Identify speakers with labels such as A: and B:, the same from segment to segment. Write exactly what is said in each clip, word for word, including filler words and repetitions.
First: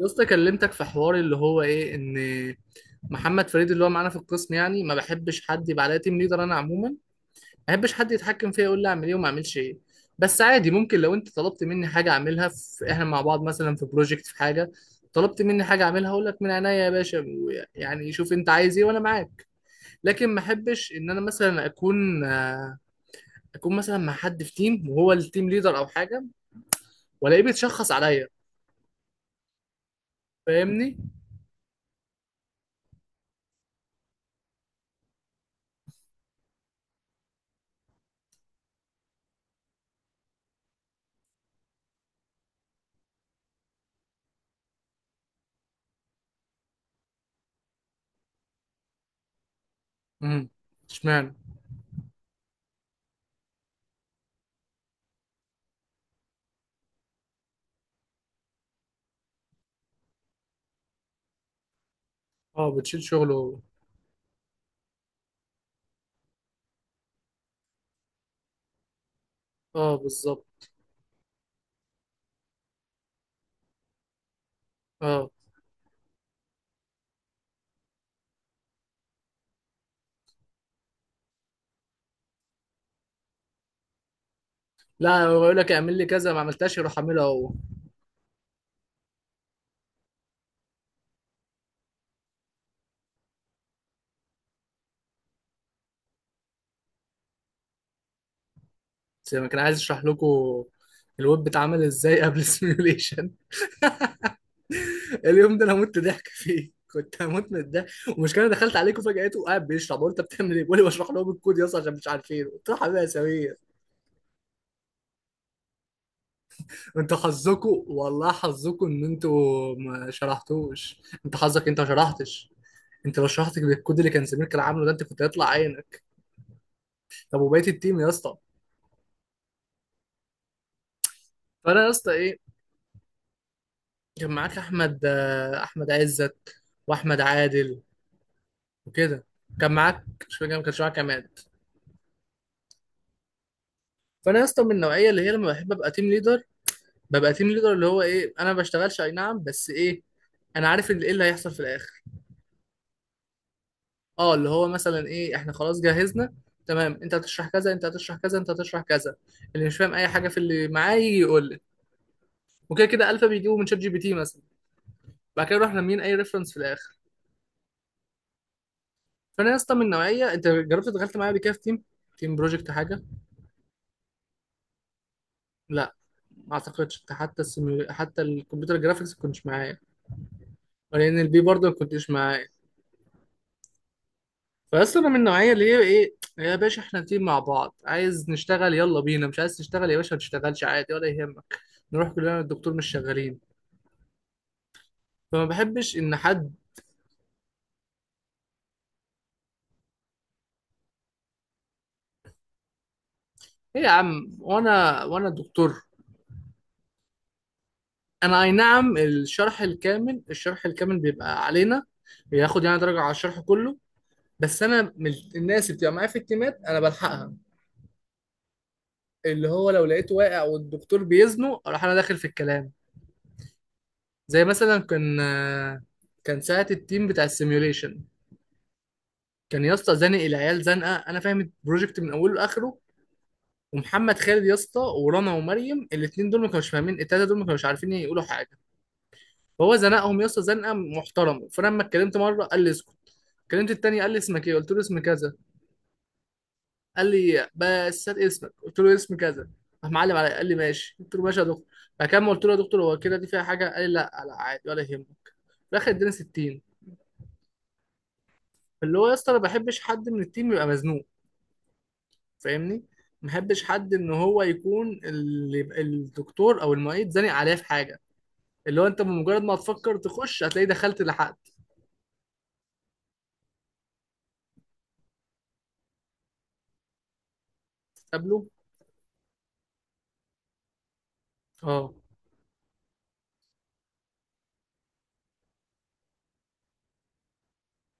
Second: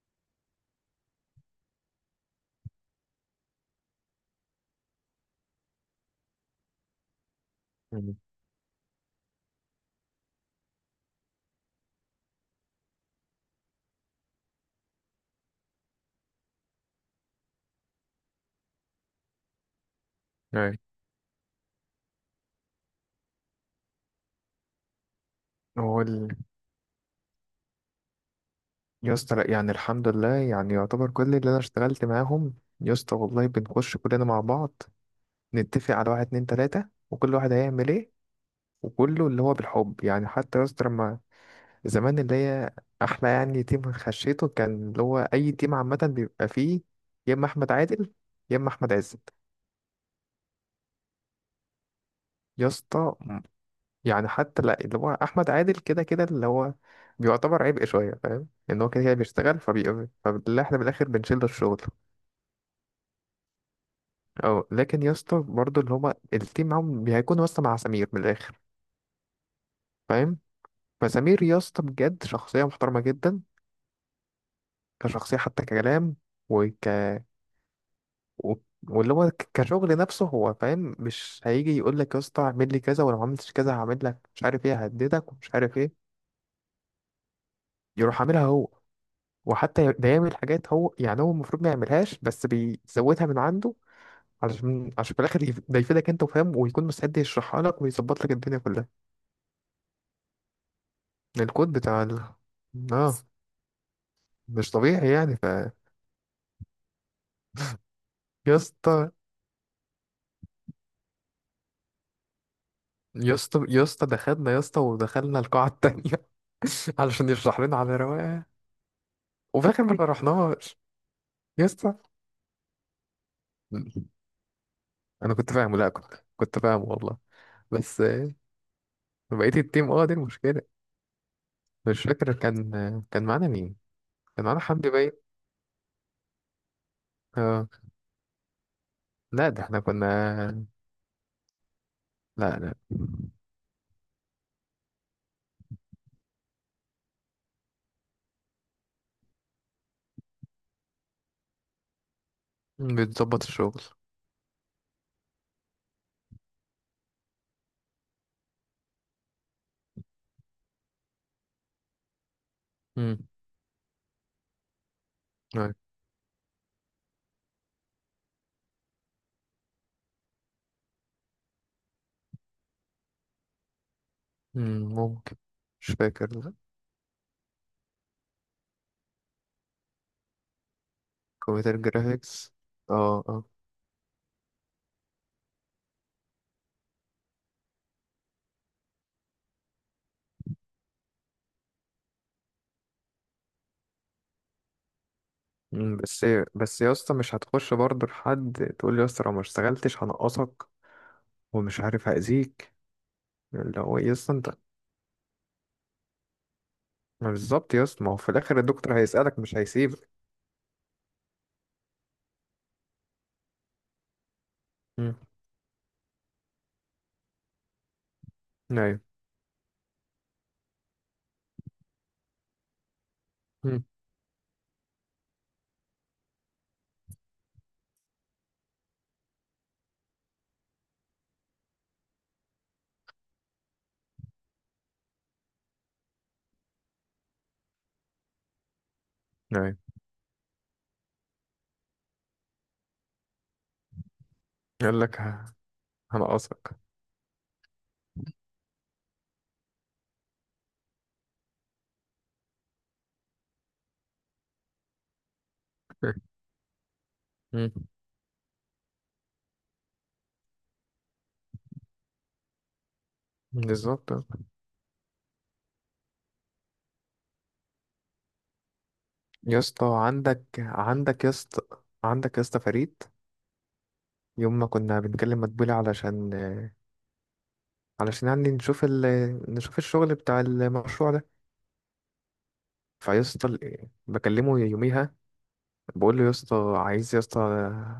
A: يا اسطى كلمتك في حوار اللي هو ايه ان محمد فريد اللي هو معانا في القسم، يعني ما بحبش حد يبقى عليا تيم ليدر. انا عموما ما بحبش حد
B: مم.
A: يتحكم فيا يقول لي اعمل ايه وما اعملش ايه. بس عادي، ممكن لو انت طلبت مني حاجه اعملها، في احنا مع بعض مثلا في بروجكت، في حاجه طلبت مني حاجه اعملها اقول لك من عينيا يا باشا. يعني شوف انت عايز ايه وانا معاك. لكن ما
B: أي.
A: احبش ان انا مثلا اكون آه، اكون مثلا مع حد في تيم وهو التيم ليدر او
B: هو
A: حاجه،
B: ال...
A: والاقيه بيتشخص عليا.
B: يا اسطى لأ، يعني الحمد لله، يعني
A: فاهمني.
B: يعتبر كل اللي انا اشتغلت معاهم. يا اسطى والله بنخش كلنا مع بعض، نتفق على واحد اتنين تلاتة، وكل واحد هيعمل ايه، وكله اللي هو بالحب. يعني حتى يا اسطى لما زمان، اللي هي احلى يعني تيم خشيته، كان اللي هو اي تيم عامة بيبقى فيه يا اما احمد عادل يا اما احمد عزت.
A: امم، اشمعنى.
B: يا اسطى يعني حتى لا، اللي هو احمد عادل كده كده، اللي هو بيعتبر عبء شويه، فاهم ان هو كده كده بيشتغل فبي فاللي احنا بالاخر بنشيل له الشغل.
A: اه بتشيل شغله هو.
B: اه لكن يا اسطى برضه، اللي هما التيم معاهم هيكون يا اسطى مع سمير من الاخر،
A: اه
B: فاهم؟
A: بالظبط.
B: فسمير يا اسطى بجد شخصيه محترمه جدا،
A: اه،
B: كشخصيه، حتى ككلام، وك و... واللي هو ك- كشغل نفسه، هو فاهم، مش هيجي يقول لك يا اسطى اعمل لي كذا، ولو ما عملتش كذا هعمل لك مش عارف ايه،
A: لا
B: ههددك
A: هو
B: ومش
A: يقول لك
B: عارف
A: اعمل لي
B: ايه.
A: كذا، ما عملتهاش يروح اعملها هو.
B: يروح عاملها هو، وحتى بيعمل حاجات هو يعني هو المفروض ما يعملهاش، بس بيزودها من عنده، علشان عشان في الاخر يف- ده يفيدك انت، وفاهم، ويكون مستعد يشرحها لك ويظبط لك الدنيا كلها.
A: زي ما كان عايز اشرح لكم الويب
B: الكود
A: بيتعمل
B: بتاع
A: ازاي
B: ال...
A: قبل
B: اه،
A: السيميوليشن.
B: مش طبيعي يعني. ف
A: اليوم ده انا مت ضحك فيه، كنت هموت من الضحك، والمشكله أنا
B: يا
A: دخلت عليكم
B: اسطى
A: فجأته قاعد بيشرح، بقول انت بتعمل ايه؟ بيقول لي بشرح لهم الكود يا اسطى عشان مش عارفين. قلت له حبيبي يا
B: يا
A: سمير،
B: اسطى يا اسطى دخلنا يا اسطى، ودخلنا القاعة التانية
A: انت
B: علشان يشرح لنا
A: حظكم
B: على
A: والله،
B: رواقه.
A: حظكم ان
B: وفي
A: انتوا
B: الاخر ما
A: ما
B: شرحناهاش
A: شرحتوش، انت
B: يا
A: حظك انت ما
B: اسطى.
A: شرحتش. انت لو شرحت بالكود اللي كان سمير كان عامله ده، انت كنت
B: انا
A: هيطلع
B: كنت فاهمه، لا
A: عينك.
B: كنت كنت فاهمه والله.
A: طب وبقيه التيم
B: بس
A: يا
B: آه،
A: اسطى،
B: بقيت التيم اه دي المشكلة.
A: فانا يا
B: مش
A: اسطى
B: فاكر
A: ايه.
B: كان كان معانا مين؟
A: كان
B: كان
A: معاك
B: معانا حمدي
A: احمد
B: باين.
A: آه، احمد عزت واحمد
B: اه.
A: عادل وكده.
B: لا ده
A: كان
B: احنا
A: معاك، مش فاكر، ما
B: كنا.
A: كانش معاك عماد.
B: لا، لا.
A: فانا يا اسطى من النوعيه اللي هي لما بحب ابقى تيم ليدر، ببقى تيم ليدر اللي هو ايه، انا ما بشتغلش اي نعم، بس ايه، انا عارف اللي ايه اللي هيحصل في الاخر.
B: بتظبط الشغل.
A: اه اللي هو مثلا ايه، احنا خلاص جهزنا تمام، انت هتشرح كذا، انت هتشرح كذا، انت هتشرح كذا. اللي مش فاهم اي حاجه في اللي معاه يجي يقول لي، وكده كده الفا
B: امم.
A: بيجيبه من شات جي بي تي مثلا. بعد كده نروح
B: أيوة.
A: لامين اي ريفرنس في الاخر. فانا يا اسطى من نوعيه، انت جربت دخلت معايا قبل كده في تيم، تيم بروجكت حاجه.
B: أمم، ممكن. مش
A: لا
B: فاكر،
A: ما
B: لا.
A: اعتقدش، حتى السيميو... حتى الكمبيوتر جرافيكس ما كنتش معايا، ولان البي برضه ما
B: كمبيوتر
A: كنتش معايا.
B: جرافيكس، اه اه.
A: فاصل، انا من النوعيه اللي هي ايه، يا باشا احنا تيم مع بعض، عايز نشتغل يلا بينا، مش عايز تشتغل يا باشا ما تشتغلش عادي ولا يهمك، نروح كلنا الدكتور مش شغالين. فما بحبش
B: أمم،
A: ان
B: بس.
A: حد،
B: بس يا اسطى مش هتخش برضه لحد تقول لي يا اسطى لو ما اشتغلتش هنقصك ومش عارف هأذيك، اللي
A: ايه يا
B: هو إيه يا اسطى
A: عم
B: انت.
A: وانا وانا دكتور.
B: ما بالظبط يا اسطى، ما هو في
A: انا اي
B: الاخر
A: نعم،
B: الدكتور هيسألك، مش
A: الشرح
B: هيسيبك.
A: الكامل الشرح الكامل بيبقى علينا، بياخد يعني درجه على الشرح كله. بس انا من
B: امم.
A: الناس اللي بتبقى معايا في التيمات انا بلحقها.
B: ايوه.
A: اللي هو لو لقيته واقع والدكتور بيزنه اروح انا داخل في الكلام.
B: امم.
A: زي مثلا كان كان ساعة التيم بتاع السيميوليشن، كان يا اسطى زانق العيال زنقه، انا فاهم البروجكت من اوله لاخره. ومحمد خالد يا اسطى ورنا ومريم، الاثنين دول ما كانوش فاهمين، التلاته دول ما كانوش عارفين يقولوا حاجه.
B: ايوه.
A: فهو زنقهم يا اسطى زنقه محترمه، فانا لما اتكلمت مره قال لي اسكت. كلمت التاني قال لي اسمك ايه، قلت له اسم
B: يقول لك
A: كذا.
B: ه- هنقصك
A: قال لي بس هات اسمك، قلت له اسم كذا. راح معلم عليا، قال لي ماشي، قلت له ماشي يا دكتور. فكان قلت له يا دكتور هو كده دي فيها حاجه، قال لي لا لا عادي ولا يهمك. في الاخر اداني ستين.
B: أمم،
A: اللي هو يا اسطى انا ما بحبش حد من التيم يبقى مزنوق. فاهمني. ما بحبش حد ان
B: بالظبط.
A: هو يكون اللي الدكتور او المعيد زانق عليه في حاجه. اللي هو انت بمجرد ما
B: يا اسطى
A: تفكر تخش
B: عندك
A: هتلاقي دخلت
B: عندك يا
A: لحقت.
B: اسطى، عندك يا اسطى فريد، يوم ما كنا بنكلم مدبولي علشان، علشان
A: قبله.
B: يعني نشوف ال... نشوف الشغل بتاع المشروع ده.
A: اه
B: فيا اسطى ال- بكلمه يوميها، بقول له يا اسطى عايز يا اسطى،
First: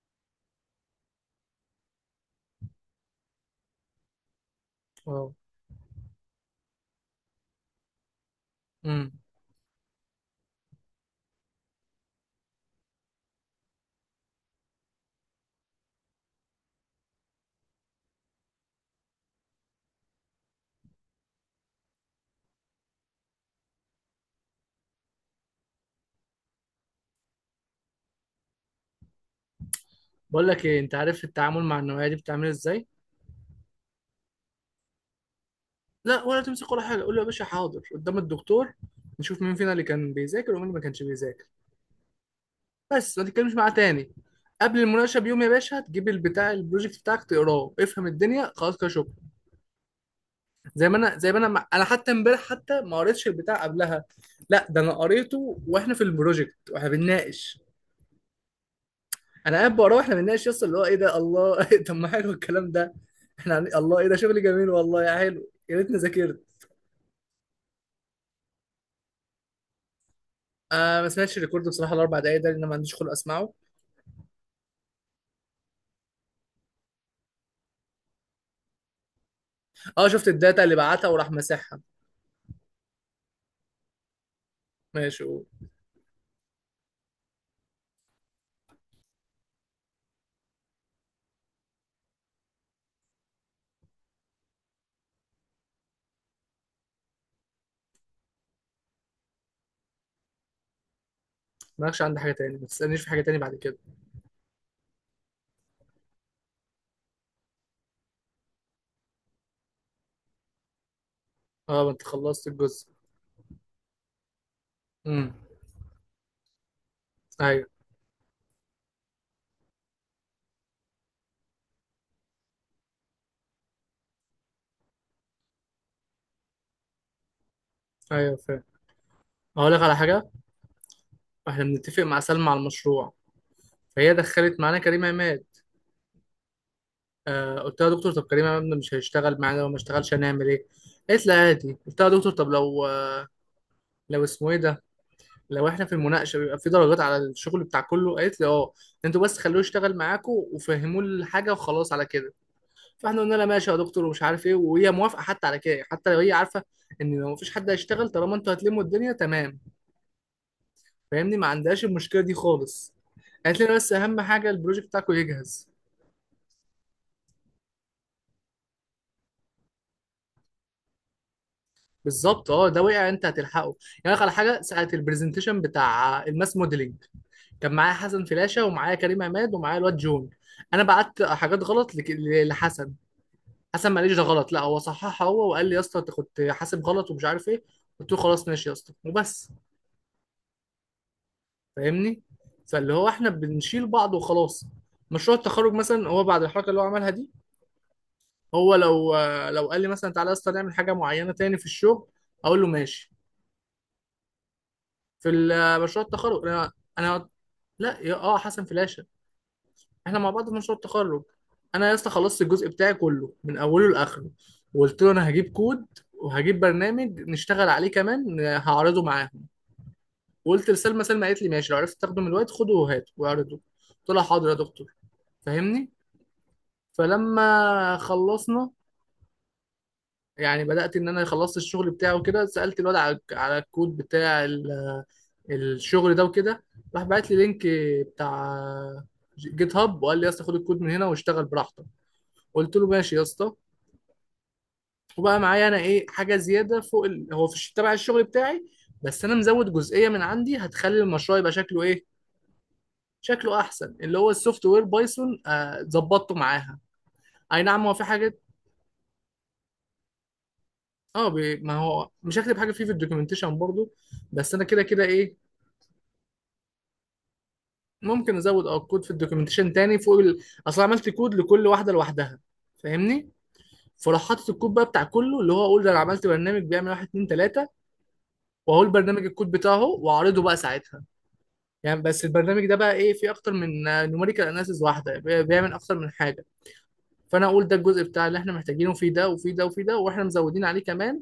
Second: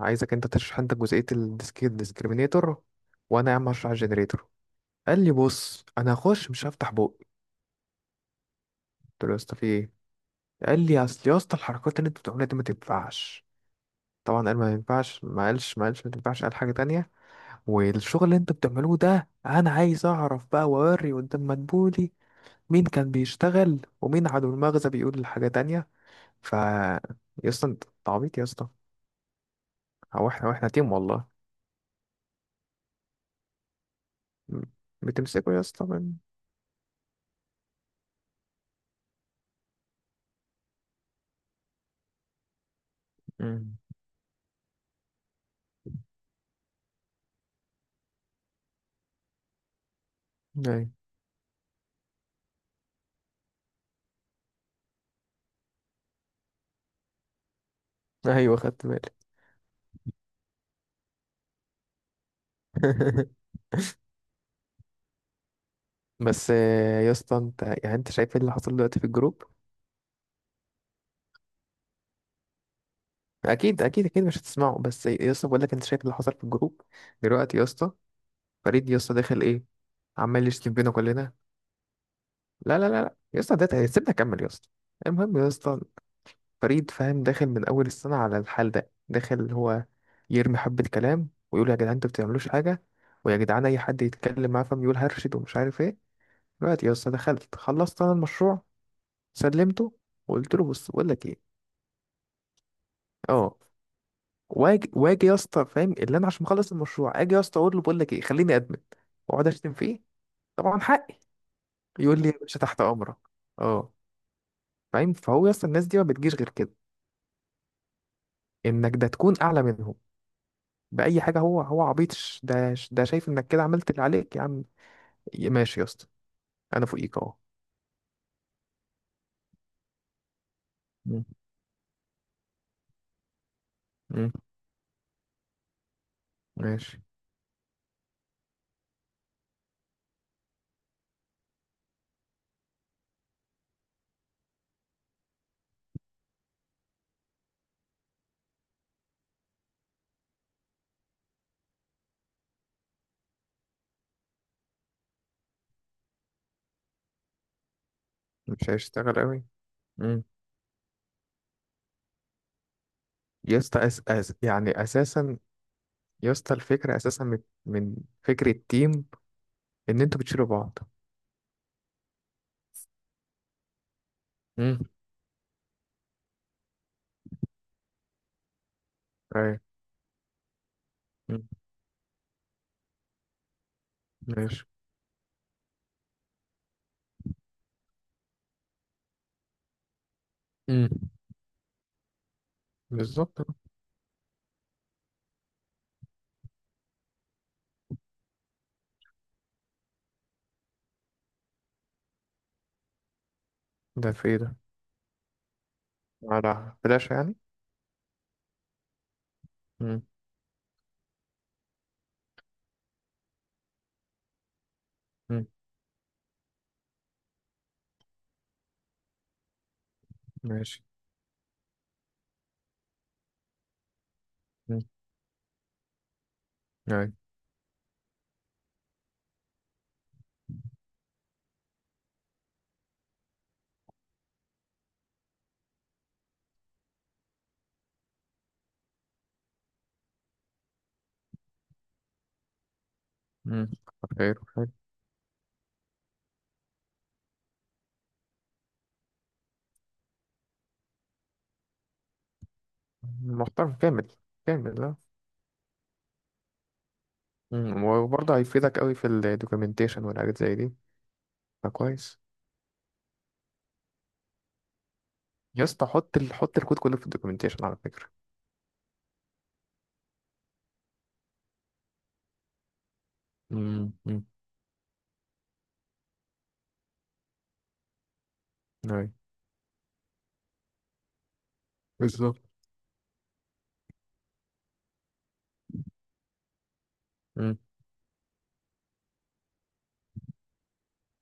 B: عايزك انت تشرح انت جزئية الديسك الديسكريمينيتور، وانا يا عم هشرح الجنريتور. قال لي
A: اه.
B: بص انا هخش مش هفتح بوق.
A: امم.
B: قلت له يا اسطى في ايه؟ قال لي اصل يا اسطى الحركات اللي انت بتعملها دي ما تنفعش. طبعا قال ما ينفعش، ما قالش ما قالش ما تنفعش، قال حاجة تانية. والشغل اللي انت بتعملوه ده انا عايز اعرف بقى واوري قدام مدبولي مين كان بيشتغل، ومين عدو المغزى بيقول الحاجة تانية. ف يا اسطى انت أنت عبيط يا اسطى، هو
A: بقول
B: احنا
A: لك
B: واحنا
A: ايه،
B: تيم
A: انت عارف
B: والله.
A: التعامل مع النوعيه دي بتعمل ازاي؟
B: م- بتمسكه يا اسطى من...
A: لا ولا تمسك ولا حاجه، قول له يا باشا حاضر، قدام الدكتور نشوف مين فينا اللي كان بيذاكر ومين اللي ما كانش بيذاكر. بس ما تتكلمش معاه
B: مم.
A: تاني. قبل المناقشه بيوم يا باشا تجيب البتاع البروجكت بتاعك تقراه، افهم الدنيا، خلاص كده شكرا. زي
B: ايوه،
A: ما انا زي ما انا مع... انا حتى امبارح حتى ما قريتش البتاع قبلها. لا ده انا قريته واحنا في البروجكت واحنا بنناقش.
B: ايوه، خدت بالي.
A: انا قاعد بقراه واحنا بنناقش، يس اللي هو ايه ده، الله. طب ما حلو الكلام ده. احنا عن- الله ايه ده، شغل جميل والله، يا حلو يا ريتني ذاكرت.
B: بس آه، يا اسطى انت يعني، انت شايف ايه اللي حصل دلوقتي في الجروب؟
A: آه ما سمعتش الريكورد بصراحه، الاربع دقايق ده لان ما عنديش خلق اسمعه.
B: اكيد، اكيد، اكيد مش هتسمعه، بس يا اسطى بقول لك، انت شايف اللي حصل في الجروب دلوقتي يا اسطى؟ فريد يا اسطى داخل ايه،
A: اه شفت
B: عمال
A: الداتا
B: يشتم
A: اللي
B: فينا
A: بعتها وراح
B: كلنا.
A: مسحها.
B: لا، لا، لا، لا يا اسطى، ده سيبنا اكمل يا اسطى.
A: ماشي
B: المهم
A: قول.
B: يا اسطى، فريد فاهم داخل من اول السنه على الحال ده، داخل هو يرمي حبه كلام ويقول يا جدعان انتوا بتعملوش حاجه، ويا جدعان اي حد يتكلم معاه فاهم يقول هرشد ومش عارف ايه. دلوقتي يا اسطى دخلت، خلصت انا المشروع، سلمته، وقلت له بص بقول لك ايه.
A: مالكش عندي حاجه تاني، ما تسالنيش في حاجه تاني بعد
B: اه.
A: كده.
B: واجي واجي يا اسطى، فاهم؟ اللي انا عشان مخلص المشروع، اجي يا اسطى اقول له بقول لك ايه، خليني ادمن واقعد اشتم فيه، طبعا حقي.
A: اه ما انت
B: يقول لي يا
A: خلصت
B: باشا تحت
A: الجزء.
B: امرك. اه، فاهم؟
A: امم.
B: فهو يا اسطى الناس دي ما بتجيش غير كده،
A: ايوه.
B: انك ده تكون اعلى منهم باي حاجه. هو هو عبيط، ش- ده ش- ده شايف انك كده عملت اللي عليك يا عم. ي- ماشي يا اسطى، انا فوقيك اهو.
A: ايوه فاهم. اقول لك على حاجه،
B: مم.
A: احنا بنتفق مع سلمى على المشروع، فهي
B: مم.
A: دخلت معانا كريم عماد.
B: ماشي.
A: آه قلت لها يا دكتور طب كريم عماد مش هيشتغل معانا، لو ما اشتغلش هنعمل ايه. قالت لي عادي. قلت لها يا دكتور طب لو لو اسمه ايه ده، لو احنا في المناقشه بيبقى في درجات على الشغل بتاع كله، قالت لي اه انتوا بس خلوه يشتغل معاكم وفهموه الحاجه وخلاص على كده. فاحنا قلنا لها ماشي يا دكتور ومش عارف ايه، وهي موافقه حتى على كده، حتى لو هي عارفه ان لو مفيش حد هيشتغل طالما انتوا
B: مش
A: هتلموا الدنيا
B: هيشتغل قوي.
A: تمام.
B: مم.
A: فاهمني، ما عندهاش المشكله دي خالص.
B: يا
A: قالت لنا
B: اسطى
A: بس
B: أس...
A: اهم
B: أس...
A: حاجه
B: يعني
A: البروجكت بتاعكم
B: اساسا،
A: يجهز.
B: يا اسطى الفكره اساسا من، من فكره تيم ان انتوا بتشيلوا بعض.
A: بالظبط اه، ده وقع انت هتلحقه. يعني أقول لك على حاجه،
B: مم.
A: ساعه البرزنتيشن بتاع الماس موديلنج، كان معايا حسن فلاشه ومعايا كريم عماد
B: ايوه.
A: ومعايا الواد جون. انا بعت
B: مم.
A: حاجات غلط لك- لحسن. حسن ما قاليش ده غلط، لا
B: ماشي.
A: هو صححها هو وقال لي يا اسطى انت كنت حاسب غلط ومش عارف ايه. قلت له خلاص ماشي يا اسطى وبس.
B: مم.
A: فاهمني. فاللي هو احنا
B: بالظبط.
A: بنشيل بعض وخلاص. مشروع التخرج مثلا، هو بعد الحركه اللي هو عملها دي، هو لو لو قال لي مثلا تعالى يا اسطى نعمل حاجه معينه تاني في الشغل اقول له ماشي.
B: ده في ايه ده؟
A: في ال- مشروع التخرج انا
B: على فلاش
A: انا
B: يعني؟
A: لا يا اه حسن فلاشه،
B: مم.
A: احنا مع بعض في مشروع التخرج. انا يا اسطى خلصت الجزء بتاعي كله من اوله لاخره، وقلت له انا
B: مم.
A: هجيب كود وهجيب برنامج نشتغل عليه كمان هعرضه معاهم. وقلت
B: ماشي.
A: لسلمى، سلمى قالت لي ماشي لو عرفت تاخده من الوقت خده وهاته واعرضه. قلت لها حاضر يا
B: مم.
A: دكتور. فاهمني.
B: ايوه.
A: فلما خلصنا، يعني بدأت إن أنا خلصت الشغل بتاعه وكده، سألت الواد على على الكود بتاع ال- الشغل ده وكده. راح بعت لي لينك بتاع جيت هاب، وقال لي يا اسطى خد الكود من هنا واشتغل براحتك. قلت له ماشي يا اسطى.
B: مم. خير خير.
A: وبقى معايا أنا إيه حاجة زيادة فوق ال... هو في الش- تبع الشغل بتاعي، بس أنا مزود جزئية من عندي هتخلي المشروع يبقى شكله إيه، شكله
B: محترم
A: أحسن.
B: كامل،
A: اللي هو السوفت وير
B: كامل.
A: بايثون آه، ظبطته معاها. أي
B: مم،
A: نعم هو في
B: وبرضه
A: حاجات،
B: هيفيدك قوي في الدوكيومنتيشن والحاجات زي دي.
A: اه بي- ما هو
B: فكويس.
A: مش هكتب حاجه فيه في الدوكيومنتيشن برضو، بس انا كده كده ايه،
B: يا اسطى حط ال... حط الكود كله في الدوكيومنتيشن على فكرة.
A: ممكن ازود اه كود في الدوكيومنتيشن تاني فوق ال... اصل عملت كود لكل واحده لوحدها. فاهمني.
B: امم.
A: فراح حاطط الكود بقى بتاع كله، اللي هو اقول ده انا عملت برنامج بيعمل واحد اتنين تلاته، واقول
B: ايوه.
A: برنامج الكود بتاعه واعرضه بقى ساعتها. يعني بس
B: بالظبط.
A: البرنامج ده بقى ايه، فيه اكتر من نوميريكال اناليسيز، واحده بي- بيعمل اكتر من حاجه. فانا
B: امم.
A: اقول ده الجزء بتاع اللي احنا محتاجينه في ده وفي ده وفي ده، واحنا مزودين عليه كمان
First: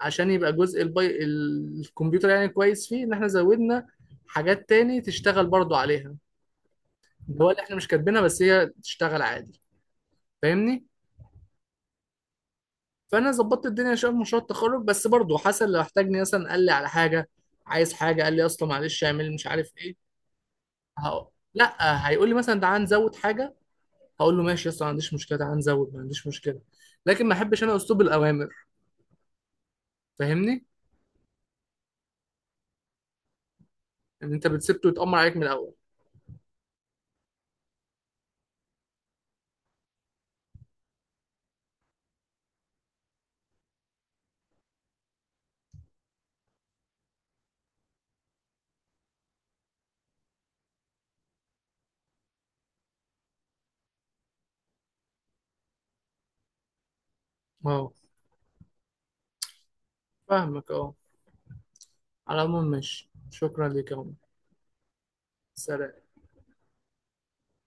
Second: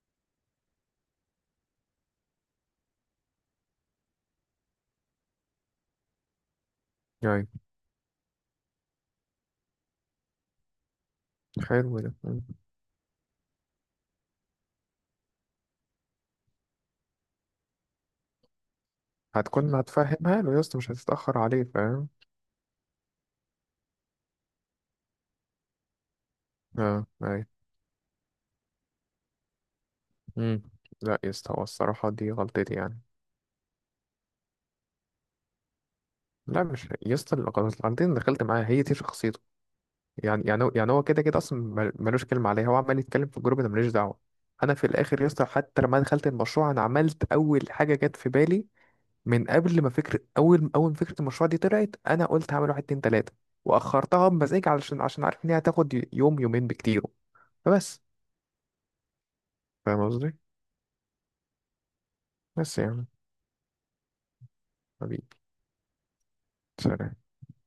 A: عشان يبقى جزء البي... الكمبيوتر يعني كويس فيه ان احنا زودنا حاجات تاني تشتغل برضو عليها. اللي
B: ايوه.
A: هو اللي احنا مش كاتبينها بس هي تشتغل عادي. فاهمني.
B: حلو ده، مم.
A: فانا ظبطت الدنيا شويه في مشروع التخرج، بس برضو حسن لو احتاجني مثلا قال لي على حاجه عايز حاجه، قال لي اصلا معلش اعمل مش عارف
B: هتكون
A: ايه،
B: هتفهمها له يا اسطى، مش
A: هقول،
B: هتتأخر عليه، فاهم.
A: لا هيقول لي مثلا تعال نزود حاجه، هقول له ماشي اصلا ما عنديش مشكله، تعال نزود ما عنديش مشكله.
B: اه،
A: لكن ما
B: ايوه.
A: احبش انا اسلوب الاوامر.
B: امم.
A: فاهمني.
B: لا يا اسطى، هو الصراحة دي غلطتي يعني.
A: ان انت بتسبته يتأمر عليك من الاول.
B: لا، مش يا اسطى، الغلط- الغلطتين اللي دخلت معاها، هي دي شخصيته يعني. يعني هو- يعني هو كده كده اصلا، مل- ملوش كلمه عليها، هو عمال يتكلم في الجروب، انا ماليش دعوه. انا في الاخر يا اسطى، حتى لما دخلت المشروع، انا عملت اول حاجه جت في بالي من قبل ما فكره، اول اول ما فكره المشروع دي طلعت، انا قلت هعمل واحد اتنين تلاته واخرتها بمزاج، علشان عشان عارف ان هي هتاخد يوم يومين بكتير،
A: اه
B: فبس. فاهم قصدي؟
A: فاهمك اه. على العموم
B: بس يعني،
A: ماشي، شكرا ليك يا عمر.
B: حبيبي،
A: سلام.
B: سلام.